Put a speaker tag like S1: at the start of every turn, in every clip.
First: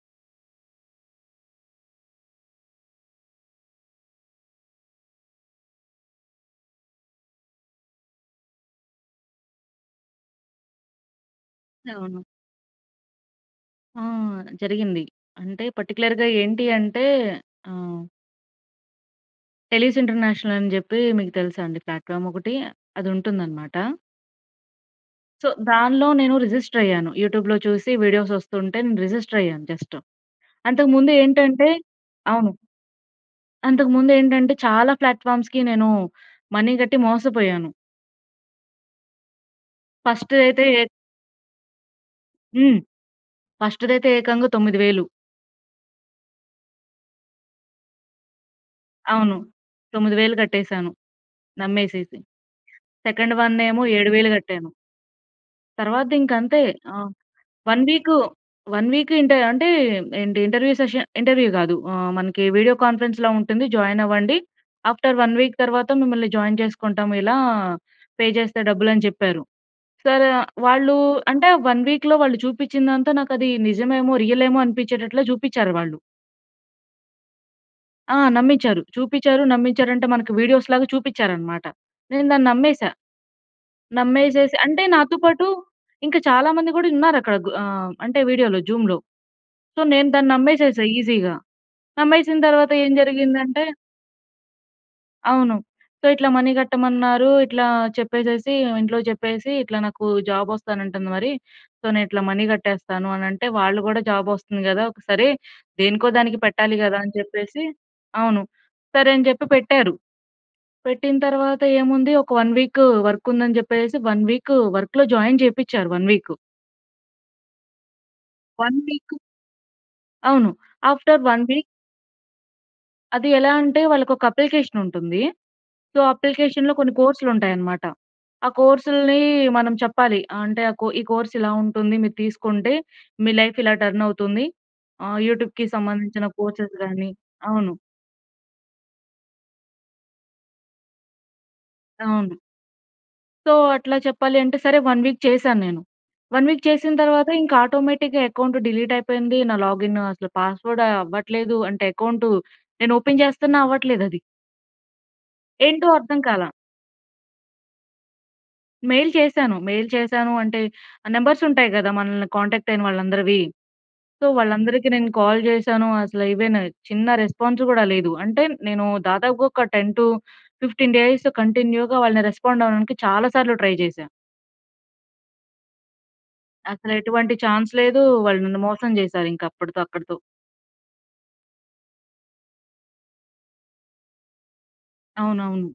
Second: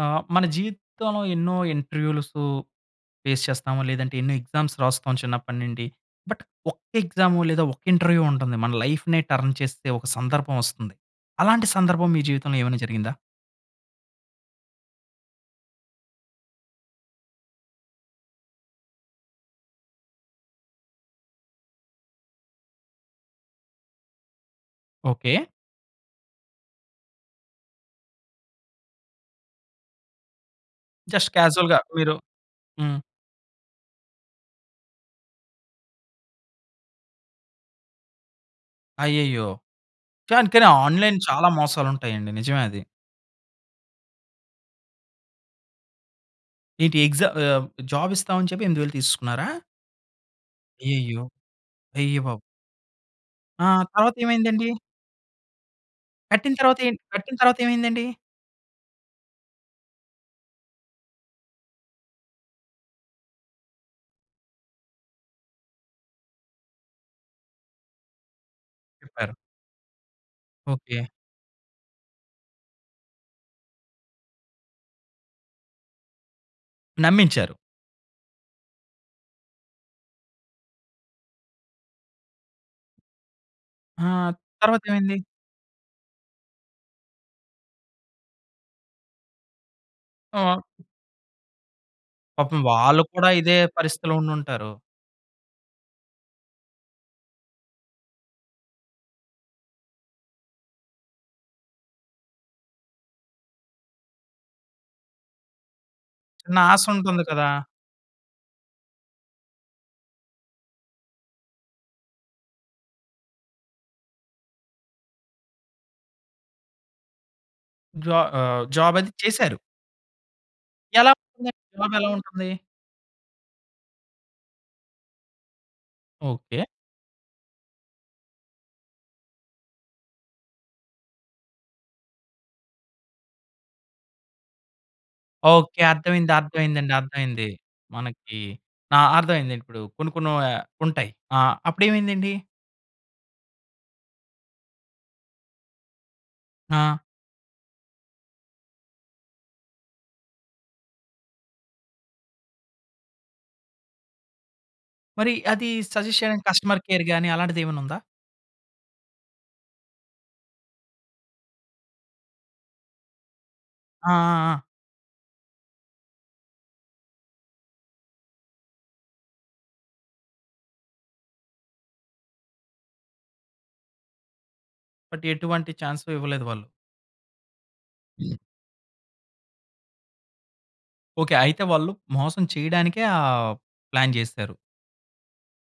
S1: ఆ! మన జీవితంలో ఎన్నో ఇంటర్‌వ్యూ‌లసు ఫేస్ చేస్తాము. లేదంటే ఎన్నో ఎగ్జామ్స్ రాస్తాం చిన్నప్పటినుండి. బట్ ఒక్క ఎగ్జాము లేదా ఒక్క ఇంటర్‌వ్యూ ఉంటుంది. మన లైఫ్‌నే టర్న్ చేస్తే ఒక సందర్భం వస్తుంది. అలాంటి సందర్భం మీ
S2: అవును.
S1: జీవితంలో ఏమైనా జరిగిందా?
S2: ఆ! జరిగింది. అంటే పర్టి‌క్యు‌లర్‌గా ఏంటి అంటే ఆ! టెలిస్ ఇంటర్నేషనల్ అని చెప్పి మీకు తెలుసా అండి ప్లాట్‌ఫా‌మ్ ఒకటి? అది ఉంటుందనమాట.
S1: ఓకే.
S2: సో, దానిలో నేను రిజిస్టర్ అయ్యాను. యూట్యూబ్‌లో చూసి వీడియోస్ వస్తుంటే నేను రిజిస్టర్ అయ్యాను జస్ట్. అంతకు ముందు
S1: జస్ట్
S2: ఏంటంటే
S1: క్యా‌జువ‌ల్‌గా మీరు
S2: అవును.
S1: హ్మ్.
S2: అంతకుముందు ఏంటంటే చాలా ప్లాట్‌ఫా‌మ్స్‌కి నేను మనీ గ‌ట్టి మోసపోయాను.
S1: అయ్యయ్యో!
S2: ఫస్ట్‌
S1: కాన్
S2: అయితే
S1: కానీ
S2: ఏ
S1: ఆన్‌లై‌న్ చాలా మోసాలు ఉంటాయండి. నిజమే
S2: హ్మ్.
S1: అది.
S2: ఫస్ట్‌దైతే ఏకంగా 9000.
S1: ఏంటి ఎగ్జామ్ ఆహ్, జాబ్ ఇస్తాం అని చెప్పి 8000
S2: అవును.
S1: తీసే‌సుకున్నారా?
S2: 9000 కట్టేసాను.
S1: అయ్యయ్యో!
S2: నమ్మేసేసి.
S1: అయ్య బాబు!
S2: సెకండ్
S1: ఆ!
S2: వన్నేమో ఏడు
S1: తర్వాత
S2: వేలు కట్టాను.
S1: ఏవైందండి? కట్టిన
S2: తర్వా‌ద్దింకంతే.
S1: తర్వాత
S2: ఆ!
S1: ఏంట్ కట్టిన తరువాత
S2: వన్
S1: ఏవైందండి?
S2: వీక్, వన్ వీక్ ఇంటె అంటే ఏంటి ఇంటర్‌వ్యూ సెషన్ ఇంటర్‌వ్యూ గా‌దు ఆహ్, మనకి వీడియో కాన్ఫరెన్స్‌‌లా ఉంటుంది. జాయిన్ అవ్వండి. ఆఫ్‌టర్ వన్ వీక్ తరువాత మిమ్మల్ని జాయిన్ చేసుకుంటాం ఇలా పే చేస్తే డబ్బులు అని
S1: చెప్పారు.
S2: చెప్పారు. సరే వ వాళ్ళూ
S1: ఓకే.
S2: అంటే వన్ వీక్‌లో వాళ్ళు చూపించిందంతా నాకు అది నిజమేమో! రియలేమో! అనిపించేటట్లు చూపించారు వాళ్ళు.
S1: నమ్మించారు.
S2: ఆ! నమ్మించారు. చూపిచ్చారు, నమ్మించారంటే, మనకు వీడియోస్‌లాగా చూపిచ్చారనమాట. నేను దాన్ని నమ్మేశా.
S1: ఆ!
S2: నమ్మేసేసి అంటే, నాతో
S1: తర్వాతేమైంది?
S2: పాటు ఇంకా చాలా మంది గూడా ఉన్నారక్కడ. గ్ ఆహ్, అంటే, వీడియోలో జూమ్‌లో సో, నేను దాన్ని
S1: ఆ!
S2: నమ్మేసేశా ఈజీగా. నమ్మేసిన
S1: పాపం
S2: తరవాత ఏం
S1: వాళ్ళు కూడా ఇదే
S2: జరిగిందంటే
S1: పరిస్థితిలో ఉండుంటారు.
S2: అవును. సో, ఇట్లా మనీ గట్టమన్నారు. ఇట్లా చెప్పేసేసీ, ఇంట్లో చెప్పేసీ, ఇట్లా నాకు జాబొస్తానంటంది మరీ, సో, నే ఇట్లా మనీ కట్టేస్తాను అనంటే, వాళ్ళు గూడా జాబొస్తుంది గదా! ఒక సరే. దేనికో దానికి
S1: చిన్న
S2: పెట్టాలి
S1: ఆశ
S2: గదా! అని
S1: ఉంటుంది కదా!
S2: చెప్పేసి అవును. సరే అని జెప్పి పెట్టారు. పెట్టిన తరవాత ఏముంది ఒక 1 వీక్ వర్కుందని జెప్పేసేసి, 1 వీక్ వర్క్‌లో జాయిన్ జేపిచ్చారు 1 వీక్.
S1: జా ఆహ్,
S2: 1
S1: జాబది
S2: వీకు
S1: చేశారు.
S2: అవును.
S1: ఎలా
S2: ఆఫ్టర్ 1
S1: [unintelligible]
S2: వీక్
S1: జాబెలా ఉంటుంది?
S2: అది ఎలా అంటే, వాళ్ళకొక అప్లికేషనుంటుందీ. So,
S1: okay.
S2: అప్లికేషన్‌లో కొన్ని కోర్స్‌లుంటాయనమాట. ఆ కోర్సులునీ మనం చెప్పాలి. అంటే, ఆ కో ఈ కోర్సిలా ఉంటుంది. మీరు తీసుకుంటే, మీ లైఫిలా టర్నవుతుంది. ఆహ్, యూటూబ్‌‌‌‌‌‌‌‌‌‌‌‌‌కి
S1: ఓకే.
S2: సంబందించిన
S1: అర్థమైంది.
S2: కోర్సెస్
S1: అర్థమైందండి.
S2: గానీ
S1: అర్థమైంది.
S2: అవును.
S1: మనకి ఆ! అర్థమైందండి. ఇప్పుడూ కొన్ని కొన్ని ఆహ్, ఉంటాయి. ఆ! అప్పుడేమైందండి?
S2: అవును. సో అట్లా చెప్పాలి అంటే సరే 1 వీక్ చేశాన్నేను. 1 వీక్
S1: ఆ!
S2: చేసింతర్వాత ఇంక ఆటోమేటిక్‌గా అకౌంట్ డిలీట్ అయిపోయింది. నా లాగిన్ అసలు పాస్‌వర్డ్ అవ్వట్లేదు. అంటే అకౌంటు నేను ఓపెన్ చేస్తున్నా అవ్వట్లేదు అది.
S1: మరి అది
S2: ఏంటో అర్థం
S1: సజెస్ట్ చేయడానికి
S2: కాలా.
S1: కస్టమర్ కేర్ గాని అలాంటిదేమన్న ఉందా?
S2: మెయిల్ చేశాను. మెయిల్ చేశాను అంటే నంబర్స్ ఉంటాయి కదా. మనల్ని కాంటాక్ట్ అయిన వాళ్ళందరివి.
S1: ఆ! ఆ!
S2: సో
S1: ఆ!
S2: వాళ్ళందరికి నేను కాల్ చేశాను. అసలు ఏవైనా, చిన్న రెస్పాన్స్ కూడా లేదు. అంటే నేను దాదాపుగా ఒక 10-15 డేస్ కంటిన్యూ‌గా వాళ్ళని రెస్పాండ్ అవ్వడానికి చాలా సార్లు ట్రై చేశా.
S1: బట్ ఎటువంటి చాన్స్ ఇవ్వలేదు వాళ్ళు.
S2: అసలెటువంటి చాన్స్ లేదు. వాళ్ళు నన్ను మోసం చేసారు. ఇంకా అప్పటితో అక్కడితో.
S1: ఓకె. అయితే వాళ్ళు మోసం చేయడానికే ఆ ప్లాన్ చేశారు.
S2: అవునవును.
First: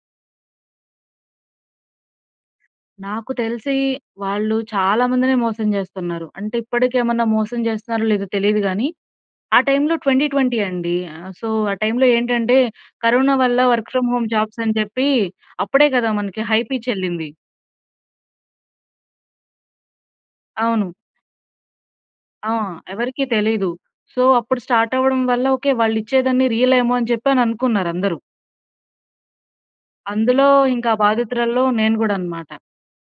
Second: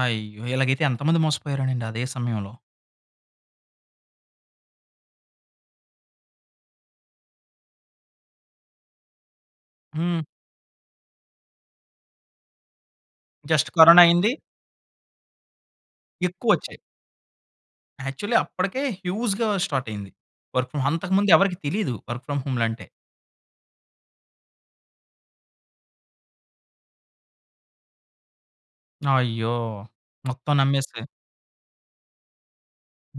S1: అయ్యో! ఇలాగైతే ఎంతమంది మోసపోయారోనండి, అదే సమయంలో.
S2: నాకు తెలిసి, వాళ్ళు చాలా మందినే మోసం చేస్తన్నారు. అంటే ఇప్పటికేమైనా మోసం చేస్తున్నారో లేదో తెలియదు గాని. ఆ టైమ్‌లో
S1: హ్మ్.
S2: 2020 అండి. సో ఆ టైమ్‌‌లో ఏంటంటే కరోనా వల్ల
S1: జస్ట్
S2: వర్క్
S1: కరోనా
S2: ఫ్రమ్ హోమ్
S1: అయింది.
S2: జాబ్స్ అని చెప్పి అప్పుడే కదా మనకి హై
S1: ఎక్కువొచ్చాయి.
S2: పిచ్ ఎల్లింది.
S1: యాక్చువల్లీ అప్పటికే హ్యూజ్‌గా స్టార్ట్ అయింది. Work home.
S2: అవును.
S1: అంతకు ముందు ఎవరికీ తెలియదు. వర్క్ ఫ్రమ్
S2: ఆ!
S1: హోమ్‌లో అంటే.
S2: ఎవరికీ తెలియదు. సో, అప్పుడు స్టార్ట్ అవ్వడం వల్ల ఓకే. వాళ్ళిచ్చేదన్ని రియల్ ఏమో అని చెప్పి అని అనుకున్నారు అందరు.
S1: అయ్యో!
S2: అందులో
S1: మొత్తం
S2: ఇంకా
S1: నమ్మేస్తే
S2: బాధితురాల్లో నేను కూడా అన్నమాట.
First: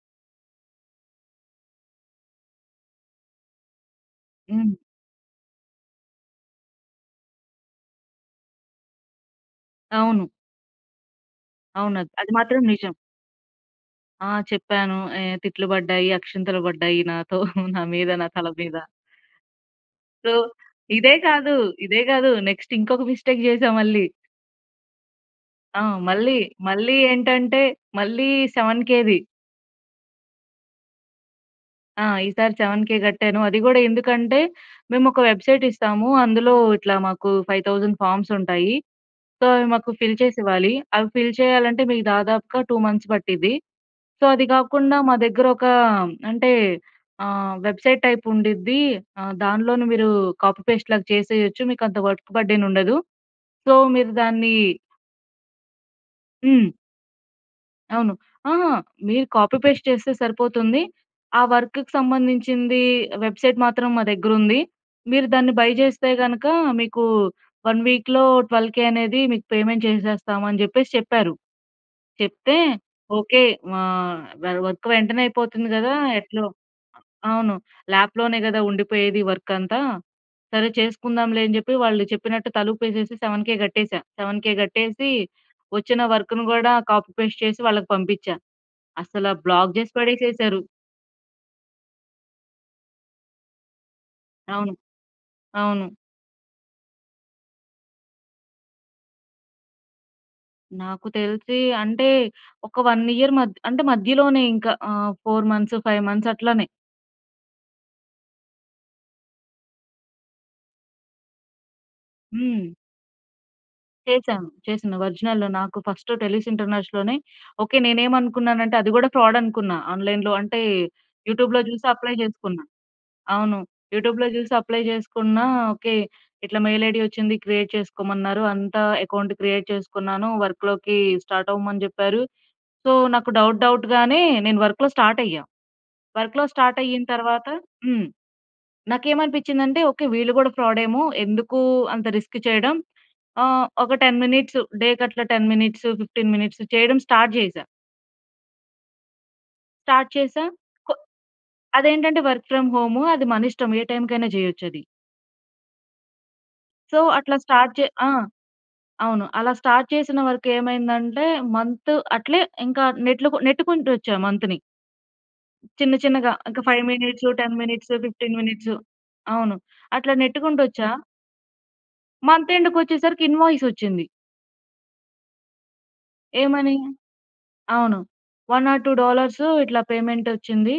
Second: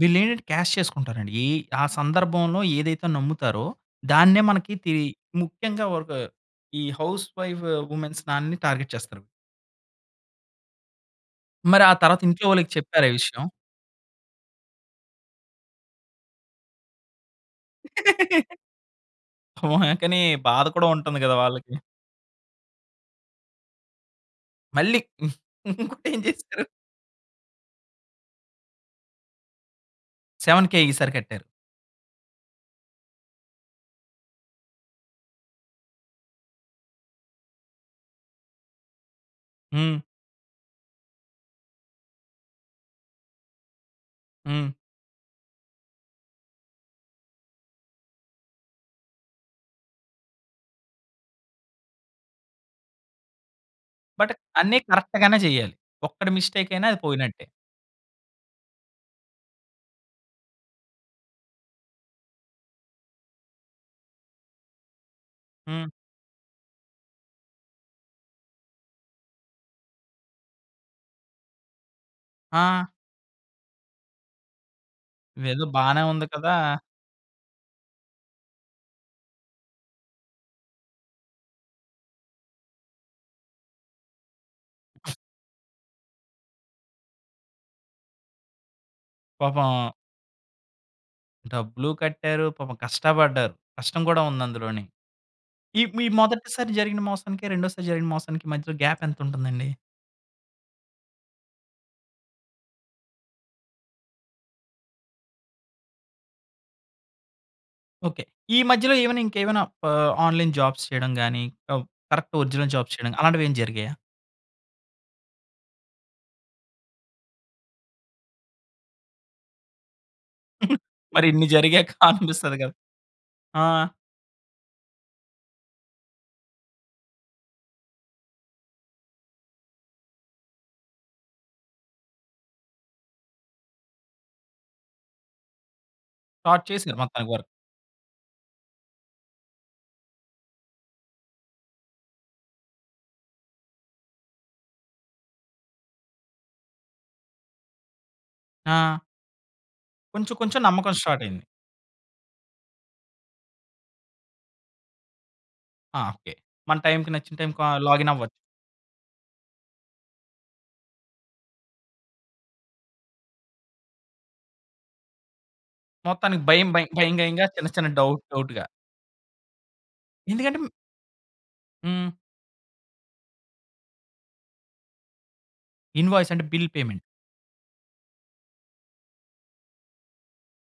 S1: వీళ్లేంటంటే క్యాష్ చేసుకుంటారండి. ఏ ఆ సందర్భంలో ఏదైతే నమ్ముతారో, దాన్నే
S2: హ్మ్.
S1: మనకి తీ ముఖ్యంగా ఒక ఈ హౌస్ వైఫ్ వుమెన్స్ ఆళ్ళన్ని టార్గెట్ చేస్తారు.
S2: అవును.
S1: మరి ఆ
S2: అవును. అన్
S1: తర్వాత
S2: అది
S1: ఇంట్లో
S2: మాత్రం
S1: వాళ్ళకి
S2: నిజం.
S1: చెప్పారా ఈ విషయం?
S2: ఆ! చెప్పాను. ఏ తిట్లు పడ్డాయి, అక్షింతలు పడ్డాయి. నాతో నా మీద, నా తల మీద.
S1: హుహు. కానీ
S2: సో,
S1: బాధ కూడా
S2: ఇదే
S1: ఉంటుంది కదా!
S2: కాదు.
S1: వాళ్ళకి.
S2: ఇదే కాదు. నెక్స్ట్ ఇంకొక మిస్టేక్ చేసా మళ్ళీ.
S1: మళ్ళీ
S2: ఆ!
S1: ఇంకోటి ఏం
S2: మళ్ళీ.
S1: చేసారు?
S2: మళ్ళీ ఏంటంటే మళ్ళీ 7,000ది.
S1: 7,000 ఈసారి కట్టారు.
S2: ఆ! ఈసారి 7,000 కట్టాను. అది కూడా ఎందుకంటే, మేము ఒక వెబ్‌సైట్ ఇస్తాము. అందులో ఇట్లా మాకు 5,000 ఫార్మ్స్ ఉంటాయి. సో, అవి మాకు
S1: హ్మ్.
S2: ఫిల్ చేసి ఇవ్వాలి. అవి ఫిల్ చేయాలంటే మీకు దాదాపుగా 2 మంత్స్ పట్టిద్ది. సో, అది
S1: హ్మ్.
S2: కాకుండా మా దగ్గర ఒక అంటే ఆహ్, వెబ్‌సైట్ టైప్ ఉండుద్ది. ఆహ్, దానిలోను మీరు కాపీ పేస్ట్ లాగా చేసేయొచ్చు. మీకు అంత వర్క్ బర్డెన్ ఉండదు. సో, మీరు
S1: బట్
S2: దాన్ని
S1: అన్నీ కరెక్ట్‌గానే చేయాలి. ఒక్కటి మిస్టేక్
S2: హ్మ్.
S1: అయినా అది పోయినట్టే.
S2: అవును. ఆహా! మీరు కాపీ, పేస్ట్ చేస్తే సరిపోతుంది. ఆ వర్క్‌కు సంబంధించిందీ, వెబ్‌సైట్ మాత్రం మా దగ్గరుంది. మీరు దాన్ని బయ్
S1: హ్మ్.
S2: జేస్తే గనక, మీకు 1 వీక్‌లో 12,000 అనేది మీకు పేమెంట్ చేసేస్తాము అని చెప్పేసి చెప్పారు. చెప్తే,
S1: ఆ!
S2: ఓకే. ఆహ్, వ వర్క్ వెంటనే
S1: ఇదేదో
S2: అయిపోతుంది గదా!
S1: బానే ఉంది
S2: ఎట్లో
S1: కదా
S2: అవును. ల్యాప్‌లోనే గదా! ఉండిపోయేది వర్కంతా. సరే చేసుకుందాంలే అని చెప్పి వాళ్ళు చెప్పినట్టు తలుపేసేసి, 7,000 కట్టేశా. 7,000 కట్టేసీ, వొచ్చిన వర్కును గూడా కాపీ, పేస్ట్ చేసి వాళ్ళకి పంపిచ్చా. అసల బ్లాక్
S1: పాపం
S2: జేసి పడేసేశారు.
S1: డబ్బులూ కట్టారు. పాపం కష్టపడ్డారు. కష్టం గూడా ఉంది
S2: అవును.
S1: అందులోని. ఈ
S2: అవును.
S1: మీ మొదటిసారి జరిగిన మోసానికి, రెండోసారి జరిగిన మోసానికి మధ్యలో గ్యాపెంతుంటుందండి?
S2: నాకు తెలిసి అంటే, ఒక 1 ఇయర్ మధ్ అంటే, మధ్యలోనే ఇంక ఆహ్, 4 మంత్స్, 5 మంత్స్ అట్లానే.
S1: ఓకే. ఈ మధ్యలో ఏవైనా, ఇంకేవైనా ఆహ్, ఆన్‌లైన్ జాబ్స్ చేయడం గానీ అవ్ కరక్ట్ ఒరిజినల్
S2: హ్మ్.
S1: జాబ్స్ చేయడం. అలాంటివేం జరిగాయా?
S2: చేశాను. చేసిన ఒరిజినల్లో నాకు ఫస్ట్ టెలూస్ ఇంటర్నేష్‌ లోనే ఓకే. నేనేమనుకున్నానంటే అది గూడా ఫ్రాడనుకున్నా. ఆన్‌లైన్‌లో అంటే,
S1: మరి ఇన్ని
S2: యూటూబ్‌లో జూసి
S1: జరిగాక
S2: అప్లై
S1: అనిపిస్తది
S2: జేసుకున్నా.
S1: గదా!
S2: అవును.
S1: ఆ!
S2: యూటూబ్‌లో జూసి అప్లై జేసుకున్నా. ఓకే. ఇట్లా మెయిల్ ఐడీ వచ్చింది క్రియేట్ చేసుకోమన్నారు. అంతా ఎకౌంట్ క్రియేట్ చేసుకున్నాను. వర్క్‌లోకీ స్టార్టవ్వమని చెప్పారు. సో, నాకు డౌట్ డౌట్‌గానే, నేను వర్కులో స్టార్టయ్యా. వర్క్‌లో
S1: స్టార్ట్ చేశారు
S2: స్టార్టయ్యిన
S1: మొత్తానికి వర్
S2: తర్వాత హ్మ్. నాకేమనిపించ్చిందంటే ఓకే. వీళ్ళు గూడా ఫ్రాడేమో, ఎందుకూ అంత రిస్క్ చెయడం. ఆ! ఒక 10 మినిట్స్, డే కట్లా 10 మినిట్స్, 15 మినిట్స్ చెయడం స్టార్ట్ జేశా.
S1: ఆ!
S2: స్టార్ట్
S1: కొంచెం,
S2: చేశా.
S1: కొంచెం
S2: కొ
S1: నమ్మకం స్టార్టైంది.
S2: అదేంటంటే వర్క్ ఫ్రమ్ హోము అది మన ఇష్టం. ఏ టైమ్‌కైనా చేయొచ్చు అది.
S1: ఆ! ఓకే. మన
S2: సో,
S1: టైమ్‌కి నచ్చిన
S2: అట్లా
S1: టైమ్‌కి
S2: స్టార్ట్
S1: ఆహ్,
S2: చే ఆ!
S1: లాగిన్ అవ్వ
S2: అవును. అలా స్టార్ట్ చేసిన వర్క్ ఏమైందంటే, మంత్ అట్లే ఇంక నెట్లుకు నెట్టుకుంటూ వచ్చా మంత్‌ని. చిన్న, చిన్నగా
S1: మొత్తానికి
S2: ఇంక,
S1: భయం,
S2: 5
S1: భయం భయం,
S2: మినిట్సు,
S1: భయంగా
S2: 10
S1: చిన్న, చిన్న
S2: మినిట్సు,
S1: డౌట్,
S2: 15
S1: డౌట్‌గా.
S2: మినిట్సు అవును. అట్లా
S1: ఎందుకంటే హ్మ్
S2: నెట్టుకుంటొచ్చా.
S1: హ్మ్.
S2: మంత్ ఎండ్‌కొచ్చేసరికి ఇన్‌వాయిస్ వచ్చింది.
S1: ఇన్‌వాయిస్ అంటే బిల్
S2: ఏమనీ?
S1: పేమెంట్.
S2: అవును. 1 ఆర్ 2 డాలర్సు ఇట్లా పేమెంటొచ్చింది.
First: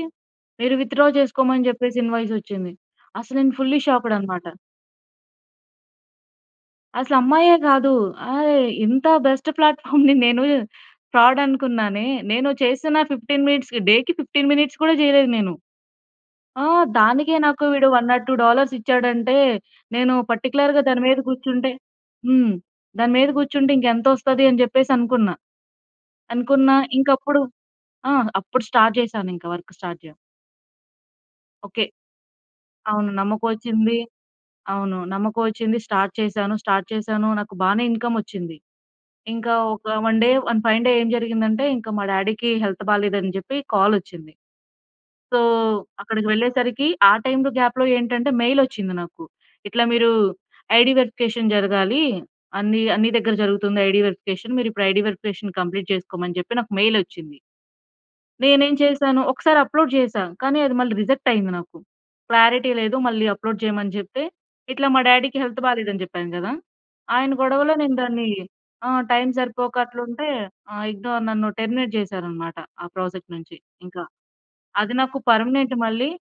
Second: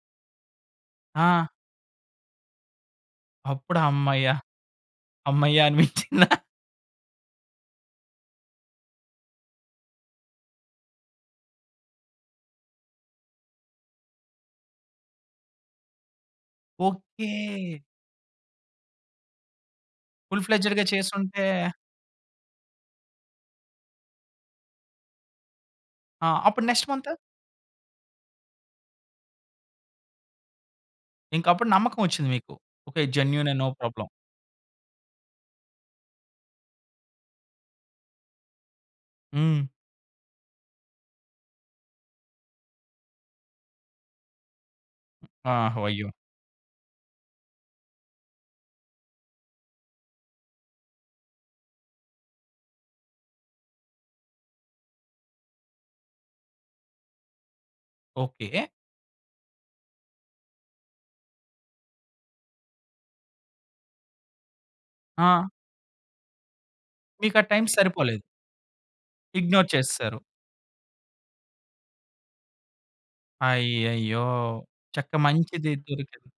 S2: మీరు విత్‌డ్రా
S1: ఆ!
S2: చేసుకోమని చెప్పేసి ఇన్‌వాయిసొచ్చింది. అసలు నేను ఫుల్లీ
S1: అప్పుడు
S2: షాక్‌డ్
S1: హమ్మయ్య!
S2: అనమాట.
S1: అమ్మయ్య అనిపిచ్చిందా?
S2: అసలు అమ్మాయే గాదూ. ఆయి ఇంతా బెస్ట్ ప్లాట్‌ఫామ్‌ని నేను, ఫ్రాడనుకున్నానే, నేను చేసిన, 15 మినిట్స్‌కి డే‌కి 15 మినిట్స్ కూడా చెయ్యలేదు నేను. ఆ! దానికే నాకు
S1: ఓకే.
S2: వీడు 1 ఆర్ 2 డాలర్స్ ఇచ్చాడంటే, నేను
S1: ఫుల్
S2: పర్టిక్యులర్‌గా
S1: ఫ్లెడ్జ్‌డ్‌గా
S2: దాని మీద
S1: చేసుంటే
S2: కూర్చుంటే హ్మ్. దాని మీద కూర్చుంటే, ఇంక ఎంతొస్తది అని చెప్పేసి అనుకున్నా.
S1: ఆ! అప్పుడు
S2: అనుకున్న
S1: నెక్స్ట్
S2: ఇంక
S1: మంత్?
S2: అప్పుడు ఆహ్, అప్పుడు స్టార్ట్ చేశాను. ఇంక వర్క్ స్టార్ట్ యా
S1: ఇంక అప్పుడు
S2: ఓకే.
S1: నమ్మకం వచ్చింది మీకు. ఓకే
S2: అవును. నమ్మకం
S1: జెన్యూనే నో
S2: వచ్చింది.
S1: ప్రాబ్లమ్.
S2: అవును. నమ్మకం వచ్చింది. స్టార్ట్ చేశాను. స్టార్ట్ చేశాను, నాకు బాగానే ఇన్‌కమ్ వచ్చింది. ఇంకా
S1: హ్మ్.
S2: ఒక one day, one fine day ఏం జరిగిందంటే ఇంకా మా డాడీ‌కి హెల్త్ బాలేదని చెప్పి కాల్ వచ్చింది. సో
S1: ఆహ్! అయ్యో!
S2: అక్కడికి వెళ్ళేసరికి ఆ టైమ్‌లో గ్యాప్‌లో ఏంటంటే మెయిల్ వచ్చింది నాకు. ఇట్లా మీరు ఐడీ వెరిఫికేషన్ జరగాలి. అన్ని అన్ని దగ్గర జరుగుతుంది. ఐడీ వెరిఫికేషన్ మీరు ఐడీ వెరిఫికేషన్ కంప్లీట్ చేసుకోమని చెప్పి నాకు మెయిలోచ్చింది.
S1: ఓకే.
S2: నేనేమి చేశాను. ఒక్కసారి అప్లోడ్ చేశాను. కానీ అది మళ్ళి రిజెక్ట్ అయింది నాకు. క్లారిటీ లేదు మళ్ళీ అప్లోడ్ చేయమని చెప్తే, ఇట్లా మా డాడీ‌కి
S1: ఆ!
S2: హెల్త్ బాలేదని చెప్పాను కదా! ఆయన
S1: మీకా టైమ్
S2: గొడవలో నేను
S1: సరిపోలేదు.
S2: దాన్ని ఆ! టైమ్‌
S1: ఇగ్నోర్
S2: సరిపోక
S1: చేసేసారు.
S2: అట్లుంటే ఆ! ఇగ్నోర్ నన్ను టెర్మినేట్ చేసారన్నమాట ఆ ప్రాజెక్ట్ నుంచి ఇంక.
S1: అయ్యయ్యో!
S2: అది
S1: చక్క
S2: నాకు
S1: మంచిది
S2: పర్మనెంట్ మళ్ళీ
S1: దొరికింది.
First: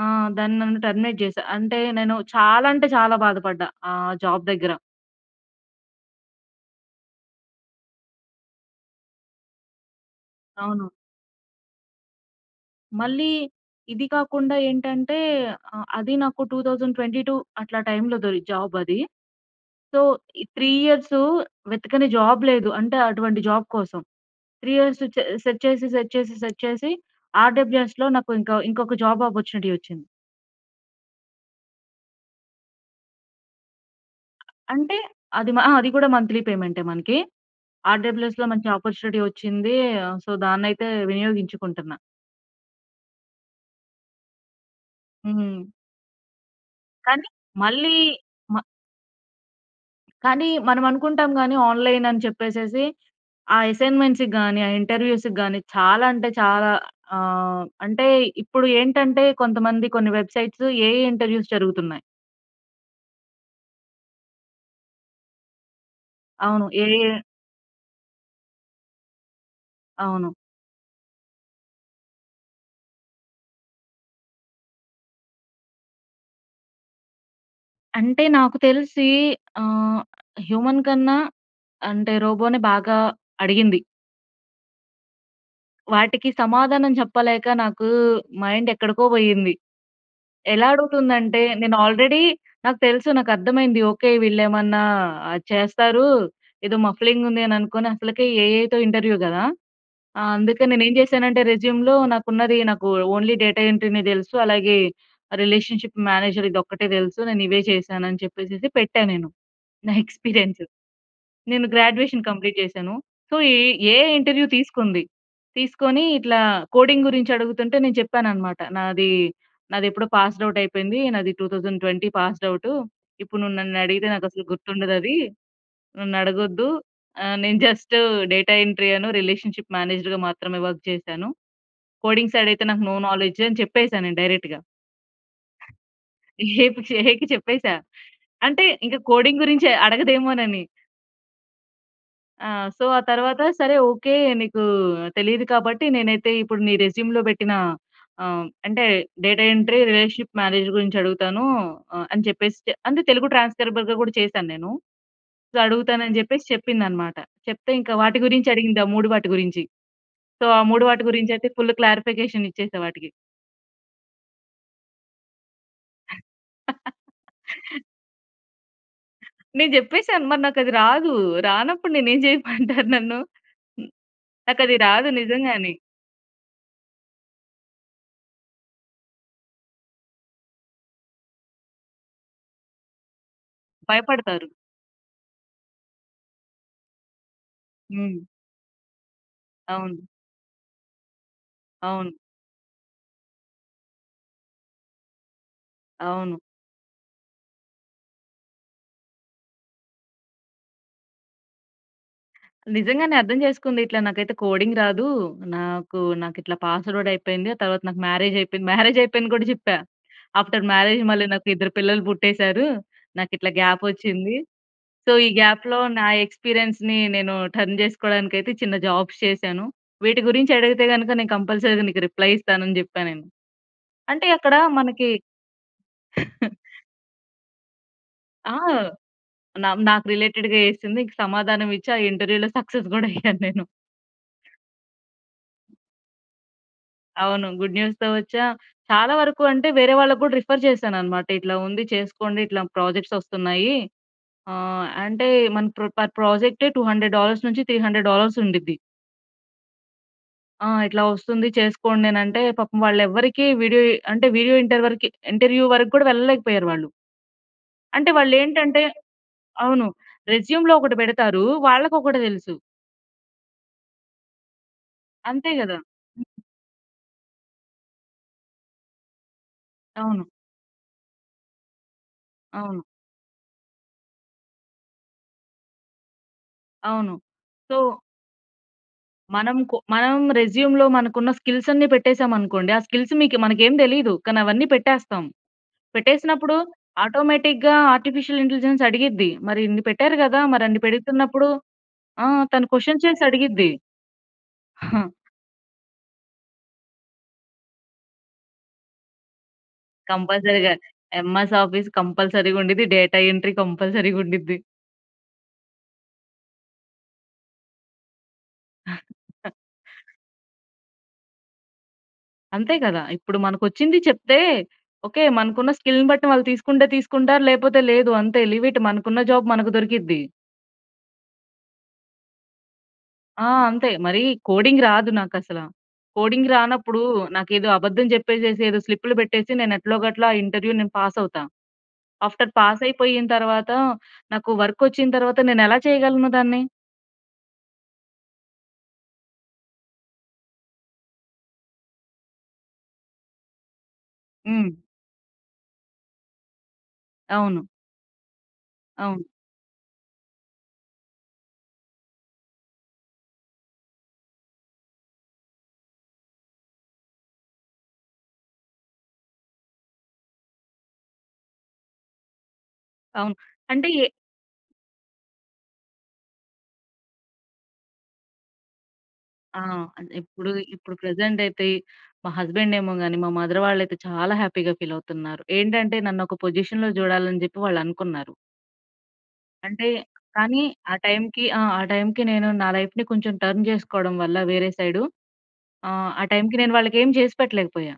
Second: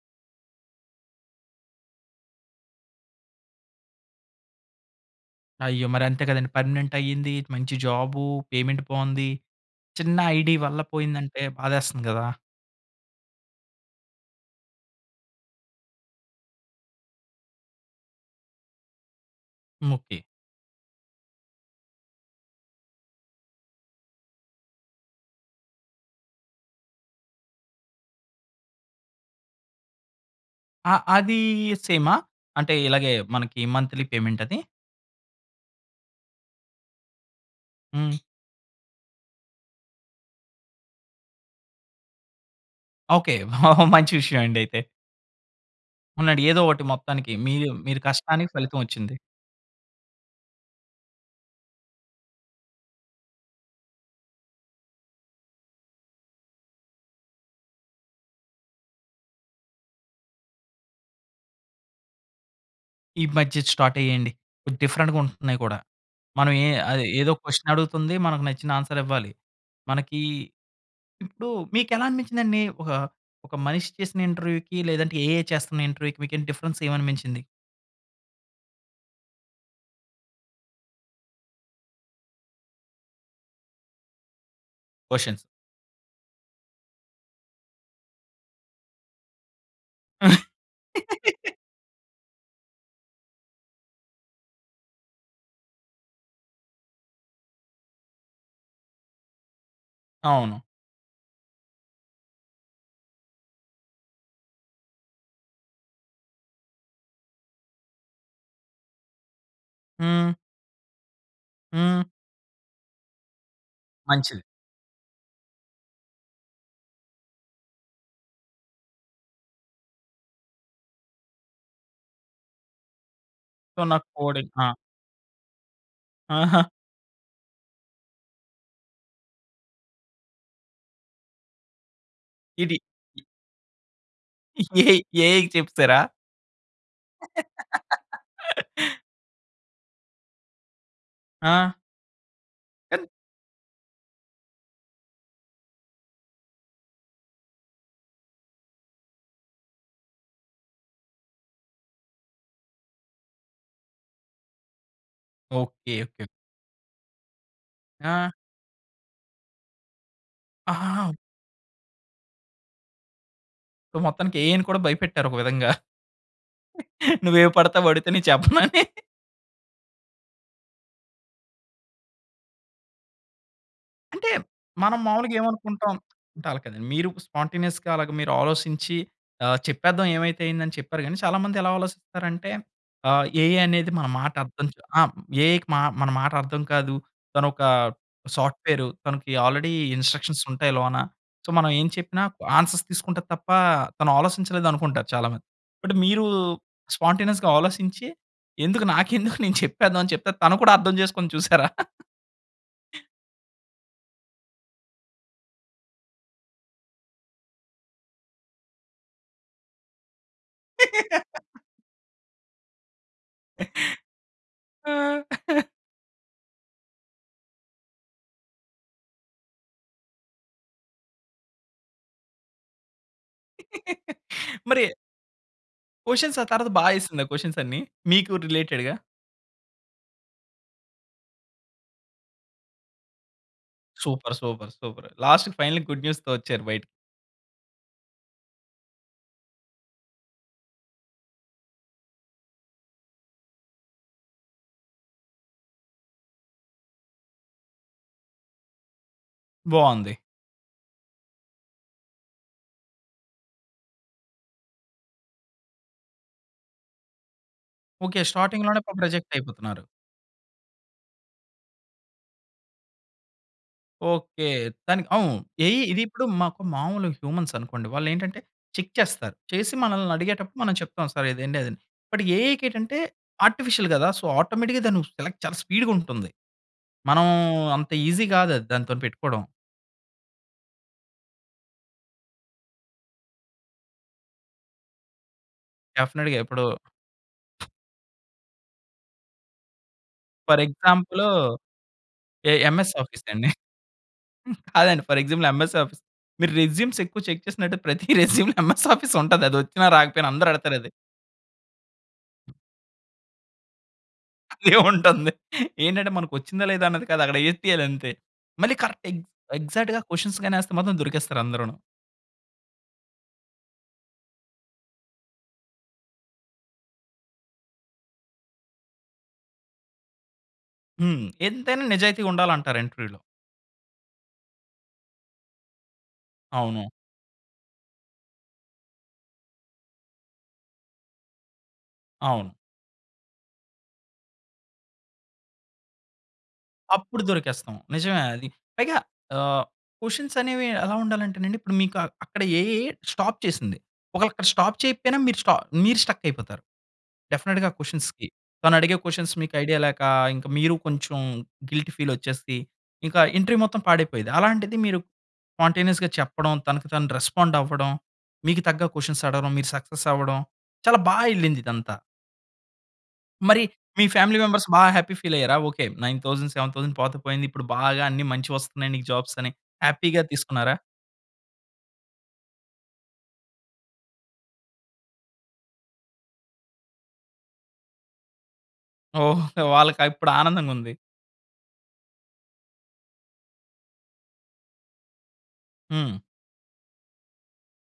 S2: ఆ! దాన్ని నన్ను టెర్మినేట్ చేసారు. అంటే నేను చాలా అంటే చాలా బాధపడ్డా ఆహ్, జాబ్ దగ్గర.
S1: అయ్యో! మరంతే కదండి. పర్మనెంట్ అయ్యింది. మంచి జాబు. పేమెంట్ బాగుంది. చిన్న ఐడీ వల్ల
S2: అవును.
S1: పోయిందంటే బాధేస్తుంది కదా!
S2: మళ్ళీ ఇది కాకుండా ఏంటంటే ఆహ్, అది నాకు 2022 అట్లా టైమ్‌లో దొరి జాబ్ అది. సో
S1: ముకి.
S2: ఈ 3 ఇయర్స్ వెతకని జాబ్ లేదు. అంటే అటువంటి జాబ్ కోసం. 3 ఇయర్స్ స సెర్చ్ చేసి సెర్చ్ చేసి సెర్చ్ చేసి ఆర్‌డబ్ల్యుఎస్‌‌లో నాకింక ఇంకొక జాబ్ ఆపర్చునిటీ వచ్చింది.
S1: ఆహ్, అదీ సేమా? అంటే ఇలాగే మనకి మంత్‌లీ పేమెంట్ అది?
S2: అంటే అది మా అది గూడా మంత్లీ పేమెంటే మనకి.
S1: హ్మ్.
S2: ఆర్‌డబ‌ల్యూఎ‌స్‌లో మంచి అపార్చునిటీ వచ్చింది. ఆహ్, సో దాన్ని అయితే వినియోగించుకుంటన్నా.
S1: ఓకె. ఓహ్! మంచి విషయం అండి అయితే.
S2: హ్మ్.
S1: ఉన్నాడు. ఏదో ఒకటి
S2: కానీ
S1: మొత్తానికి మీరు
S2: మళ్ళీ
S1: మీరు కష్టానికి
S2: మ
S1: ఫలితం వచ్చింది.
S2: కానీ మనం అనుకుంటాం గానీ ఆన్‌లై‌న్ అని చెప్పేసేసి, ఆ ఎ‌సైన్‌మెం‌ట్స్‌కి గానీ, ఆ ఇంటర్‌వ్యూ‌స్‌కి గానీ చాలా అంటే చాలా ఆహ్, అంటే ఇప్పుడు ఏంటంటే కొంతమంది కొన్ని వెబ్‌సై‌ట్స్ ఏఐ ఇంటర్‌వ్యూ‌స్ జరుగుతున్నాయి.
S1: ఈ మధ్య ఇది స్టార్ట్ అయ్యయండి. డిఫరెంట్‌గా ఉంటున్నాయి కూడా. మనం
S2: అవును.
S1: ఏ
S2: ఏఐ
S1: అది ఏదో క్య‌షన్ అడుగుతుంది. మనకు నచ్చిన ఆన్‌స‌ర్ ఇవ్వాలి. మనకీ
S2: అవును.
S1: ఇప్పుడు మీకు ఎలా అనిపించిందండి? ఒక, ఒక మనిషి చేసిన ఇంటర్‌వ్యూ‌కి లేదంటే ఏఐ చేస్తున్న ఇంటర్‌వ్యూ‌కి మీకు డిఫరెన్స్ ఏమి అనిపించింది?
S2: అంటే నాకు తెలిసీ ఆహ్, హ్యూమన్ కన్నా అంటే రోబో‌నే బాగా అడిగింది.
S1: క్వషన్స్.
S2: వాటికి సమాధానం చెప్పలేక నాకూ మైండ్ ఎక్కడికో‌పోయింది. ఎలా అడుగుతుంది అంటే నేను ఆల్రెడీ నాకు తెలుసు నాకు అర్థమైంది. ఓకె. వీళ్ళు ఏమన్నా ఆహ్, చేస్తారు. ఏదో మఫ్లింగ్ ఉంది అని అనుకోని అసలకే ఏ‌ఐ‌తో ఇంటర్‌వ్యూ గదా. ఆ!
S1: అవును.
S2: అందుకే నేను ఏమి చేశాను అంటే రెస్యూమ్‌లో నాకు ఉన్నది నాకు ఓన్లీ డేటా ఎంట్రీ‌నే తెలుసు, అలాగే రిలేషన్‌షిప్ మేనేజర్ ఇది ఒక్కటే తెలుసు. నేను ఇవే చేశాను అని చెప్పేసి పెట్టా నేను, నా
S1: హ్మ్.
S2: ఎక్స్‌పీ‌రియన్స్. నేను
S1: హ్మ్.
S2: గ్రాడ్యుయేషన్ కంప్లీట్ చేశాను. సో ఈ ఏఐ
S1: మంచిది.
S2: ఇంటర్‌వ్యూ తీసుకుంది. తీసుకోని ఇట్లా కోడింగ్ గురించి అడుగుతుంటే నేను చెప్పానన్నమాట. నాది, నాది ఎప్పుడో పాస్డ్ అవుట్ అయిపోయింది. నాది 2020 పాస్డ్ అవుటూ. ఇప్పుడు నువ్వు నన్ను
S1: సో నాకు
S2: అడిగితే నాకు అసలు
S1: కోడింగ్ ఆ!
S2: గుర్తుండదు అదీ నన్ను అడగొ‌ద్దు
S1: ఆహా!
S2: ఆహ్, నేను జస్ట్ డేటా ఎంట్రీ అను, రిలేషన్‌షిప్ మేనేజర్‌గా మాత్రమే వర్క్ చేశాను. కోడింగ్ సైడ్ అయితే
S1: ఇది
S2: నాకు నో నాలెడ్జ్ అని చెప్పేసా నేను డైరెక్ట్‌గా.
S1: ఏఐ‌ ఏఐ‌కి చెప్పెసారా?
S2: [unintelligible] ఏఐకి చెప్పేసా అంటే ఇంక కోడింగ్ గురించి అడగదేమోనని!
S1: ఆ!
S2: ఆ! సో, ఆ
S1: ఎన్
S2: తరువాత "సరే ఒకే, నీకు తెలీదు కాబట్టి నేనైతే ఇప్పుడు నీ రెజ్యూమ్‌లో పెట్టిన ఆహ్, అంటే డేటా ఎంట్రీ, రీ‌లేషన్‌షిప్ మేనేజర్ గురించి అడుగుతాను" అని చెప్పేసి అంటే తెలుగు ట్రాన్స్‌స్క్రయిబర్‌గా కూడా చేశాను నేను.
S1: ఓకే.
S2: అడుగుతాను అని
S1: ఓకే.
S2: చెప్పేసి చెప్పిందన్నమాట. చెప్తే ఇంకా వాటి
S1: ఆ!
S2: గురించి అడిగింది, ఆ మూడు వాటి గురించి. సో, ఆ మూడు వాటి
S1: అహహా!
S2: గురించి అయితే ఫుల్ క్లారిఫికేషన్ ఇచ్చేసా వాటికి.
S1: సో, మొత్తానికి ఏఐ‌ని కూడా భయపెట్టారు ఒక విధంగా. నువ్వు ఏవి పడితే అవి అడిగితే నేను చెప్పనని.
S2: నే చెప్పేసాను మరి నాకది రాదు, రానప్పుడు నేనేమి చేయమంటారు నన్ను. న్
S1: అంటే,
S2: నాకది
S1: మనం
S2: రాదు
S1: మావులుగా
S2: నిజంగానే.
S1: ఏమనుకుంటాం. అంటే అలా కాదండి. మీరు స్పాంటేనియస్‌గా అలాగా మీరు ఆలోచించి ఆహ్, చెప్పేదాం ఏవైతే అయింది అని చెప్పారు. కానీ, చాలా మంది ఎలా ఆలోచిస్తారు అంటే ఆహ్, ఏఐ అనేది మన మాట
S2: భయపడతారు.
S1: అర్థం చ్ ఆ! ఏఐకి మా మన మాట అర్థం కాదు. తన ఒక
S2: హ్మ్.
S1: సాఫ్ట్‌వెర్ తనకి ఆల్రెడీ
S2: అవును.
S1: ఇన్‌స్ట్రక్‌షన్స్ ఉంటాయి లోన. సో, మనం ఏం
S2: అవును.
S1: చెప్పినా ఆన్‌సర్స్ తీసుకుంటది తప్ప తను ఆలసించలేదనుకుంటారు చాలా మంది. బట్ మీరు
S2: అవును.
S1: స్పాంటేనియస్‌గా ఆలోసించి ఎందుకు నాకెందుకు నేను చెప్పేద్దాం అని చెప్తే, తను కూడా అర్థం చేసుకుంది చూసారా.
S2: నిజంగానే అర్థం చేసుకుంది. ఇట్లా నాకైతే కోడింగ్ రాదు. నాకు నాకు ఇట్లా పాస్వర్డ్ అయిపోయింది. తరువాత నాకు మ్యారేజ్ అయిపోయింది. మ్యారేజ్ అయిపోయింది కూడా చెప్పా. ఆఫ్టర్ మ్యారేజ్ మళ్ళి నాకు ఇద్దరు పిల్లలు పుట్టేసారు. నాకిట్లా గ్యాప్ వచ్చింది.
S1: ఆ!
S2: సో, ఈ గ్యాప్‌లో నా ఎక్స్‌పీరియన్స్‌ని నేను టర్న్ చేసుకోడానికయితే చిన్న జాబ్స్ చేశాను. వీటి గురించి అడిగితే గనుక నేను కంపల్సరీ నీకు రిప్లయ్ ఇస్తాను అని చెప్పా నేను. అంటే అక్కడ
S1: మరి
S2: మనకి
S1: క్వెషన్స్ ఆ తరువాత బా ఎసిందా? క్వెషన్స్ అన్నీ, మీకు
S2: ఆ!
S1: రిలేటెడ్‌గా?
S2: నా నాకు రిలే‌టెడ్‌గా ఏసింది, ఇంక సమాధానం ఇచ్చి ఆ ఇంటర్వ్యూలో సక్సెస్ కూడా అయ్యాను నేను.
S1: సూపర్. సూపర్. సూపర్. లాస్ట్‌కి ఫైనల్లి గుడ్ న్యూస్‌తో వచ్చారు బయటకి.
S2: అవును. గుడ్ న్యూస్‌తో వచ్చా. చాలా వరకు అంటే, వేరే వాళ్ళకి కూడా రిఫర్ చేశాను అన్నమాట. ఇట్లా ఉంది చేసుకోండి. ఇట్లా ప్రాజెక్ట్స్ వస్తున్నాయి. ఆహ్, అంటే మన ప్ర పర్ ప్రాజె‌క్టే 200 డాలర్స్ నుంచి 300 డాలర్స్ ఉండిద్ది.
S1: బావుంది.
S2: ఆ! ఇట్లా వస్తుంది. చేసుకోండి, అనంటే, పాపం వాళ్ళెవ్వరికి వీడియో అంటే వీడియో ఇంటర్ వరకి, ఇంటర్వ్యూ వరకు కూడా వెళ్ళలేకపోయారు వాళ్ళు. అంటే
S1: ఓకే. స్టార్టింగ్‌లోనే
S2: వాళ్ళేంటంటే
S1: పాపం రిజెక్ట్ అయిపోతున్నారు.
S2: అవును. రెజ్యూమ్‌లో ఒకటి పెడతారు. వాళ్ళకొకటి తెలుసు.
S1: ఓకే. దానికి అవును.
S2: అంతే కదా!
S1: ఏఐ ఇది ఇప్పుడు మాకు మామూలు హ్యూమన్స్ అనుకోండి, వాళ్ళేంటంటే చెక్ చేస్తారు. చేసి మనల్ని
S2: అవును.
S1: అడిగేటప్పుడు మనం చెప్తాం. సార్ ఇది అండీ, అది అండీ అని. బట్ ఏఐ‌కి
S2: అవును.
S1: ఏంటంటే ఆర్టిఫిషియల్ కదా! సో, ఆటోమేటిక్‌గా దాన్ని సెలెక్ట్ చాలా స్పీడ్‌గుంటుంది.
S2: అవును.
S1: మనం
S2: సో
S1: అంత ఈజీ కాదది దాంతోని పెట్టుకోవడం.
S2: మనం కో మనం రెజ్యూమ్‌లో మనకున్న స్కిల్స్ అన్ని పెట్టేసాం అనుకోండి, ఆ స్కిల్స్ మికి మనకు ఏమి తెలియదు. కానీ అవన్నీ పెట్టేస్తాం.
S1: డెఫ్‌నెట్‌గా.
S2: పెట్టేసినప్పుడు,
S1: ఇప్పుడు
S2: ఆటోమేటిక్‌గా ఆర్టిఫిషియల్ ఇంటెలిజెన్స్ అడిగిద్ది. మరి ఇన్ని పెట్టారు కదా!
S1: ఫర్
S2: మరి అన్ని
S1: ఎగ్జాంపులు
S2: పెడుతున్నప్పుడు ఆ!
S1: ఎ
S2: తను
S1: ఎంఎస్
S2: క్వెషన్ చేసి
S1: ఆఫీస్ అండి.
S2: అడిగిద్ది.
S1: కాదండి
S2: హా!
S1: For example MS office. మీరు రెజ్యూమ్స్ ఎక్కువ చెక్ చేసినట్టయితే ప్రతి రెస్యూమ్‌లో ఎంఎస్ ఆఫీస్ ఉంటది. అదొచ్చిన రాకపోయినా
S2: కంపల్సరీ‌గా.
S1: అందరెడతారది.
S2: ఎంఎస్ ఆఫీస్ కంపల్సరీ‌గా ఉండిద్ది. డేటా ఎంట్రీ కంపల్సరీ‌గా ఉండిద్ది.
S1: అదే ఉంటంది. ఏంటంటే మనకు వచ్చిందా, లేదా, అన్నది కాదు. అక్కడ ఏసేయాలంతే. మళ్ళీ కరెక్ట్ ఎగ్జ్ ఎగ్జాక్ట్‌గా క్వెషన్స్ గాని ఏస్తే మాత్రం, దొరికేస్తారు అందరూను.
S2: అంతే కదా! ఇప్పుడు మనకొచ్చింది చెప్తే ఓకే. మనకున్న స్కిల్‌ని బట్టి వాళ్ళు తీసుకుంటే తీసుకుంటారు లేకపోతే లేదు. అంతే లీవ్ ఇట్ మనకున్న జాబ్ మనకు దొరికిద్ది.
S1: హ్మ్. ఎంతైనా నిజాయితీగా ఉండాలంటారు ఇంటర్వ్యూలో.
S2: ఆ! అంతే. మరి కోడింగ్ రాదు నాకసల. కోడింగ్
S1: అవును.
S2: రానప్పుడు నాకేదో అబద్ధం చెప్పేసేసి, ఏదో స్లిప్‌లు పెట్టేసి, నేను ఎట్లోగట్ల ఆ ఇంటర్వ్యూ నేను పాస్ అవుతా. ఆఫ్టర్
S1: అవును.
S2: పాస్ అయిపోయిన తరువాత నాకు వర్క్ వచ్చిన తరువాత నేనెలా చేయగలను దాన్ని.
S1: అప్పుడు దొరికేస్తాం. నిజమే అది పైగా ఆహ్, క్వెషన్స్ అనేవి ఎలా ఉండాలంటేనండి, ఇప్పుడు మీకు అక్కడ ఏఐ స్టాప్ చేసింది. ఒకవేళ అక్కడ స్టాప్
S2: హ్మ్.
S1: చేయకపోయినా, మీరు స్ట మీరు స్ట్రక్ అయిపోతారు.
S2: అవును.
S1: డెఫినిట్‌గా క్వెషన్స్‌కి తనడిగే
S2: అవును.
S1: క్వెషన్స్ మీకు ఐడియా లేక, ఇంకా మీరు కొంచెం గిల్టీ ఫీల్ వచ్చేసి, ఇంకా ఇంటర్వ్యూ మొత్తం పాడైపోయేది. అలాంటిది మీరు స్పాంటేనియస్‌గా చెప్పడం, తనకు తాను రెస్పాండ్ అవ్వడం, మీకు తగ్గ క్వెషన్స్ అడగడం, మీరు సక్సెస్ అవ్వడం, చాలా బాగా వెళ్ళింది ఇదంతా.
S2: అవును.
S1: మరి
S2: అంటే
S1: మీ
S2: ఏ
S1: ఫ్యామిలీ మెంబర్స్ బాగా హ్యాపీ ఫీల్ అయ్యారా. ఓకే 9000, 7000 పోతే పోయింది. ఇప్పుడు బాగా అన్ని మంచివొస్తున్నాయి నీకు జాబ్స్ అని
S2: ఆ! అంటే
S1: హ్యాపీగా
S2: ఇప్పుడు,
S1: తీసుకున్నారా?
S2: ఇప్పుడు ప్రెజెంట్ అయితే మా హస్బండ్ ఏమో గాని, మా మదర్ వాళ్ళయితే చాలా హ్యాపీగా ఫీల్ అవుతున్నారు. ఏంటంటే నన్ను ఒక పొజిషన్‌లో చూడాలని చెప్పి వాళ్ళనుకున్నారు.
S1: ఓహ్!
S2: అంటే
S1: వాళ్ళకి ఇప్పుడు
S2: కానీ
S1: ఆనందంగా ఉంది.
S2: ఆ టైమ్‌కి ఆ! ఆ టైమ్‌కి నేను నా లైఫ్‌ని కొంచెం టర్న్ చేసుకోవడం వల్ల వేరే సైడు ఆ!
S1: హ్మ్.
S2: ఆ టైమ్‌కి నేను వాళ్ళకి ఏమి చేసిపెట్టలేకపోయా.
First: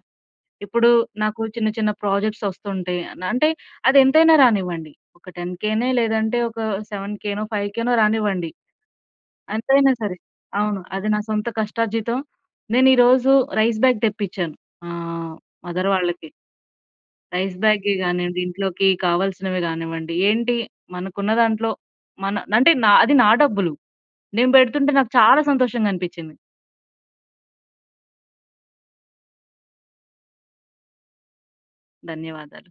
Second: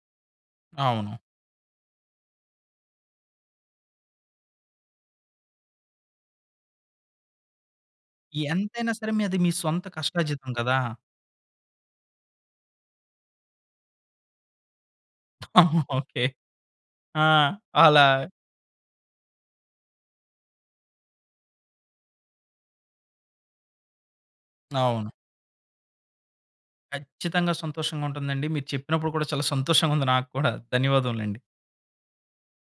S2: ఇప్పుడు
S1: అవును.
S2: నాకు చిన్న చిన్న ప్రాజెక్ట్స్ వస్తుంటాయి. అంటే అదెంతైనా రానివ్వండి. ఒక టెన్‌కెనో లేదంటే ఒక సెవెన్‌కెనో ఫైవ్‌కెనో రానివ్వండి.
S1: ఎంతైనా సరే మీ అది మీ సొంత
S2: ఎంతైనా సరే.
S1: కష్టార్జితం కదా!
S2: అవును. అది నా సొంత కష్టార్జితం. నేను ఈరోజు రైస్ బాగ్ తెప్పించాను మా మదర్
S1: ఓకే.
S2: వాళ్ళకి.
S1: ఆ!
S2: రైస్ బాగే
S1: అలా.
S2: కానివ్వండి, ఇంట్లోకి కావాల్సినవి కానివ్వండి. ఏంటి, మనకున్న దాంట్లో మన అంటే నా అది నా డబ్బులు. నేను పెడుతుంటే
S1: అవును.
S2: నాకు చాలా సంతోషంగా అనిపించింది.
S1: కచ్చితంగా సంతోషంగా ఉంటుందండి. మీరు చెప్పినప్పుడు కూడా చాలా సంతోషంగా ఉంది నాకు కూడా, ధన్యవాదములండి.
S2: ధన్యవాదాలు.